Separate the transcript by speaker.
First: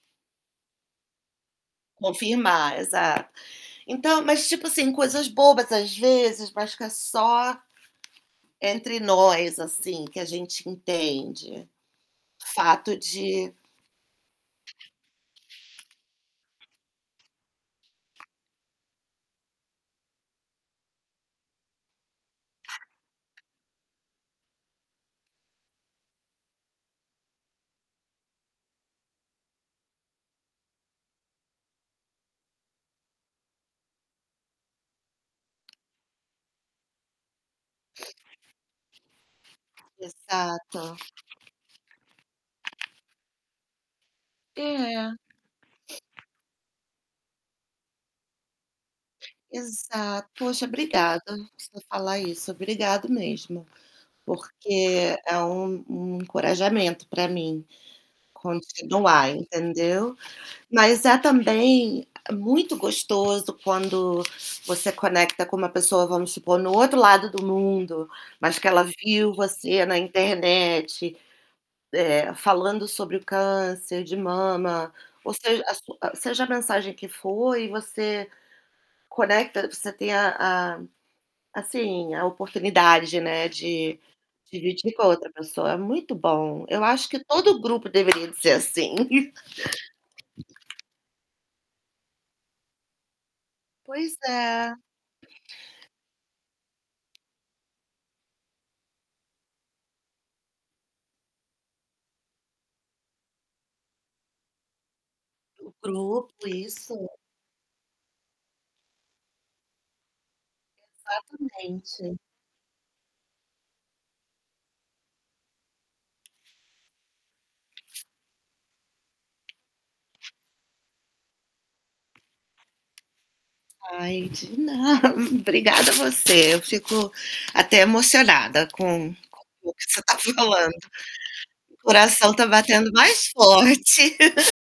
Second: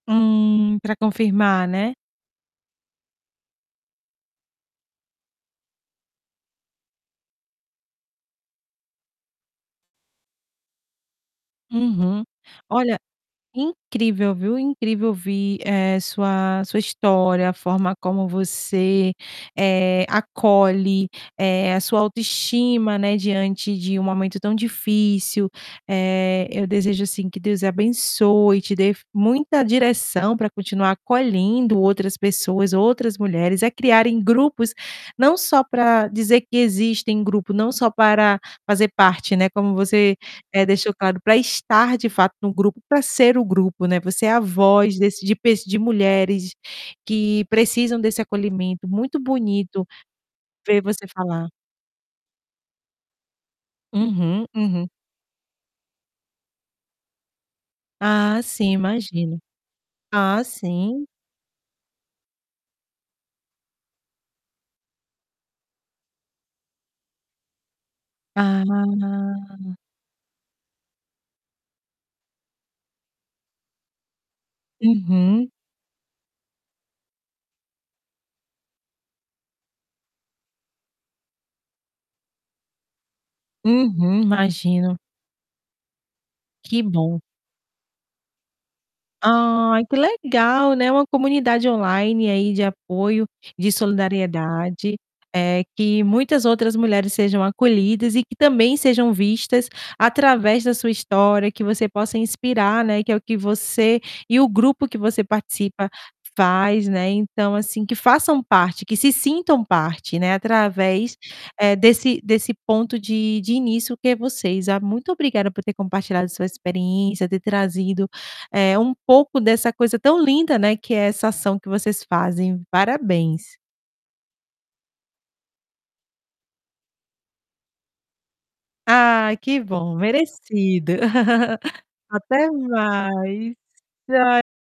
Speaker 1: Hum, pra confirmar, né?
Speaker 2: Confirmar, exato. Então, mas tipo assim, coisas bobas às vezes, mas fica só entre nós, assim, que a gente entende,
Speaker 1: Uhum.
Speaker 2: o
Speaker 1: Olha,
Speaker 2: fato de
Speaker 1: incrível viu, incrível ouvir, eh, sua sua história, a forma como você, eh, acolhe, eh, a sua autoestima, né, diante de um momento tão difícil, eh, eu desejo, assim, que Deus abençoe e te dê muita direção pra continuar acolhendo outras pessoas, outras mulheres a criarem grupos, não só pra dizer que existem grupo, não só para fazer parte, né, como você, eh,
Speaker 2: Exato.
Speaker 1: deixou claro, pra estar de fato no grupo, pra ser o grupo, né, você é a voz
Speaker 2: É.
Speaker 1: desse de pe de mulheres que precisam desse acolhimento, muito bonito
Speaker 2: Exato, poxa,
Speaker 1: ver você
Speaker 2: obrigada
Speaker 1: falar.
Speaker 2: por você falar isso, obrigado mesmo,
Speaker 1: Uhum, uhum.
Speaker 2: porque é um um encorajamento pra mim
Speaker 1: Ah, sim
Speaker 2: continuar,
Speaker 1: imagino.
Speaker 2: entendeu.
Speaker 1: Ah,
Speaker 2: Mas
Speaker 1: sim.
Speaker 2: há também muito gostoso quando você conecta com uma pessoa, vamos supor, no outro lado do mundo, mas que ela viu
Speaker 1: Ah.
Speaker 2: você na internet, eh, falando sobre o câncer de mama, ou
Speaker 1: Uhum.
Speaker 2: seja, a sua seja a mensagem que for e você conecta você tem a a, assim, a oportunidade, né, de
Speaker 1: Uhum,
Speaker 2: dividir
Speaker 1: imagino.
Speaker 2: com outra pessoa, é muito bom,
Speaker 1: Que
Speaker 2: eu acho
Speaker 1: bom.
Speaker 2: que todo o grupo deveria ser assim.
Speaker 1: Ai, que legal, né, uma comunidade online aí de apoio, de
Speaker 2: Pois é.
Speaker 1: solidariedade, eh, que muitas outras mulheres sejam acolhidas e que também sejam vistas através da sua história, que você possa inspirar, né, que é o que você e o grupo que você
Speaker 2: O
Speaker 1: participa
Speaker 2: grupo,
Speaker 1: faz,
Speaker 2: isso.
Speaker 1: né, então, assim, que façam parte, que se sintam parte, né, através, eh,
Speaker 2: Exatamente.
Speaker 1: desse desse ponto de de início que é vocês. Ah, muito obrigada por ter compartilhado sua experiência, ter trazido, eh, um pouco dessa coisa tão linda, né, que é essa ação que vocês fazem, parabéns.
Speaker 2: Ai, de na Obrigada você, eu fico até emocionada com
Speaker 1: Ah, que
Speaker 2: com o que
Speaker 1: bom,
Speaker 2: você tá falando.
Speaker 1: merecido.
Speaker 2: O coração tá
Speaker 1: Até
Speaker 2: batendo mais
Speaker 1: mais.
Speaker 2: forte.
Speaker 1: [unintelligible]